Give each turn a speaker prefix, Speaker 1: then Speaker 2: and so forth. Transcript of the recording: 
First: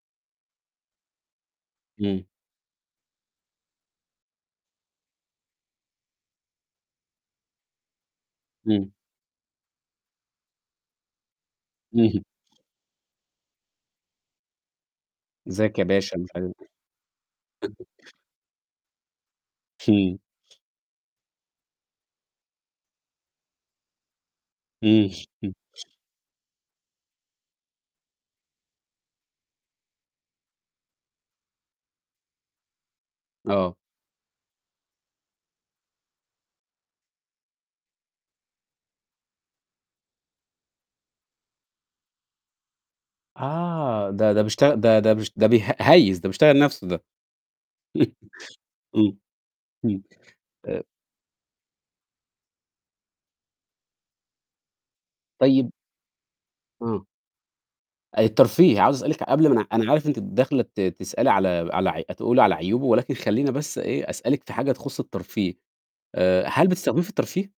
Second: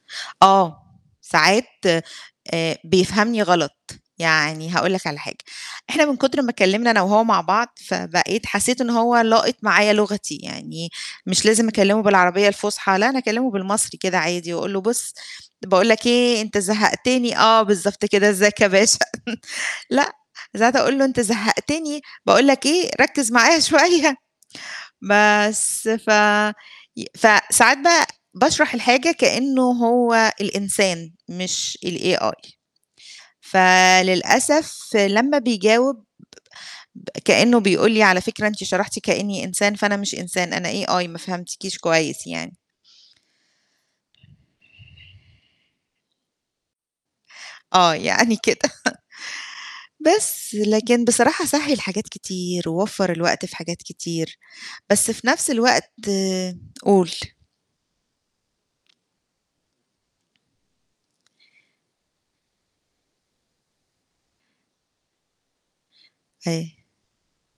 Speaker 1: آه، ساعات
Speaker 2: إمم.
Speaker 1: آآ، بيفهمني غلط. يعني هاقول لك على حاجة، إحنا من كُتر ما اتكلِّمنا أنا وهو مع بعض، فبقيت حسّيت إن
Speaker 2: إمم.
Speaker 1: هو لاقِط معايا لغتي، يعني مش لازم أكلِّمه
Speaker 2: اهم.
Speaker 1: بالعربية الفُصحى لا أنا أكلِّمه بالمصري كده عادي وأقول له بُصّ،
Speaker 2: إزيّك يا
Speaker 1: باقول لك
Speaker 2: باشا، مش
Speaker 1: إيه،
Speaker 2: عارف
Speaker 1: أنت
Speaker 2: إيه.
Speaker 1: زهَّقتني آه بالضبط كده، إزّيك يا باشا. لأ،
Speaker 2: إمم.
Speaker 1: ساعات أقول له أنت زهَّقتني باقول لك إيه، ركِّز معايا شوية.
Speaker 2: إمم، إمم.
Speaker 1: بس، ف ي فساعات بقى باشرح الحاجة كإنّه هو الإنسان مش الAI.
Speaker 2: آه.
Speaker 1: فللأسف لمّا بيجاوب ب كإنّه بيقول لي على فكرة أنتِ شرحتِ كإنّي إنسان، فأنا مش إنسان، أنا AI ما فهمتكيش كويس يعني.
Speaker 2: آه، ده ده بيشتغل ده ده بش ده بيه هيِّس، ده بيشتغل نَفْسه ده.
Speaker 1: آه، يعني كده.
Speaker 2: إمم، إمم.
Speaker 1: بس،
Speaker 2: آآ
Speaker 1: لكن بصراحة سهِّل حاجات كتير ووفَّر الوقت في حاجات كتير، بس في نَفْس
Speaker 2: طيب
Speaker 1: الوقت،
Speaker 2: آه.
Speaker 1: قُل.
Speaker 2: الترفيه، عاوز أسألِك قبل ما أنا أنا عارف إن أنتِ داخلة ت تسألي على على ع أ تقولي على عيوبه ولكن خلّيني بس إيه، أسألِك في حاجة تخُص الترفيه، آآ، هل
Speaker 1: إيه؟
Speaker 2: بتستخدميه في الترفيه؟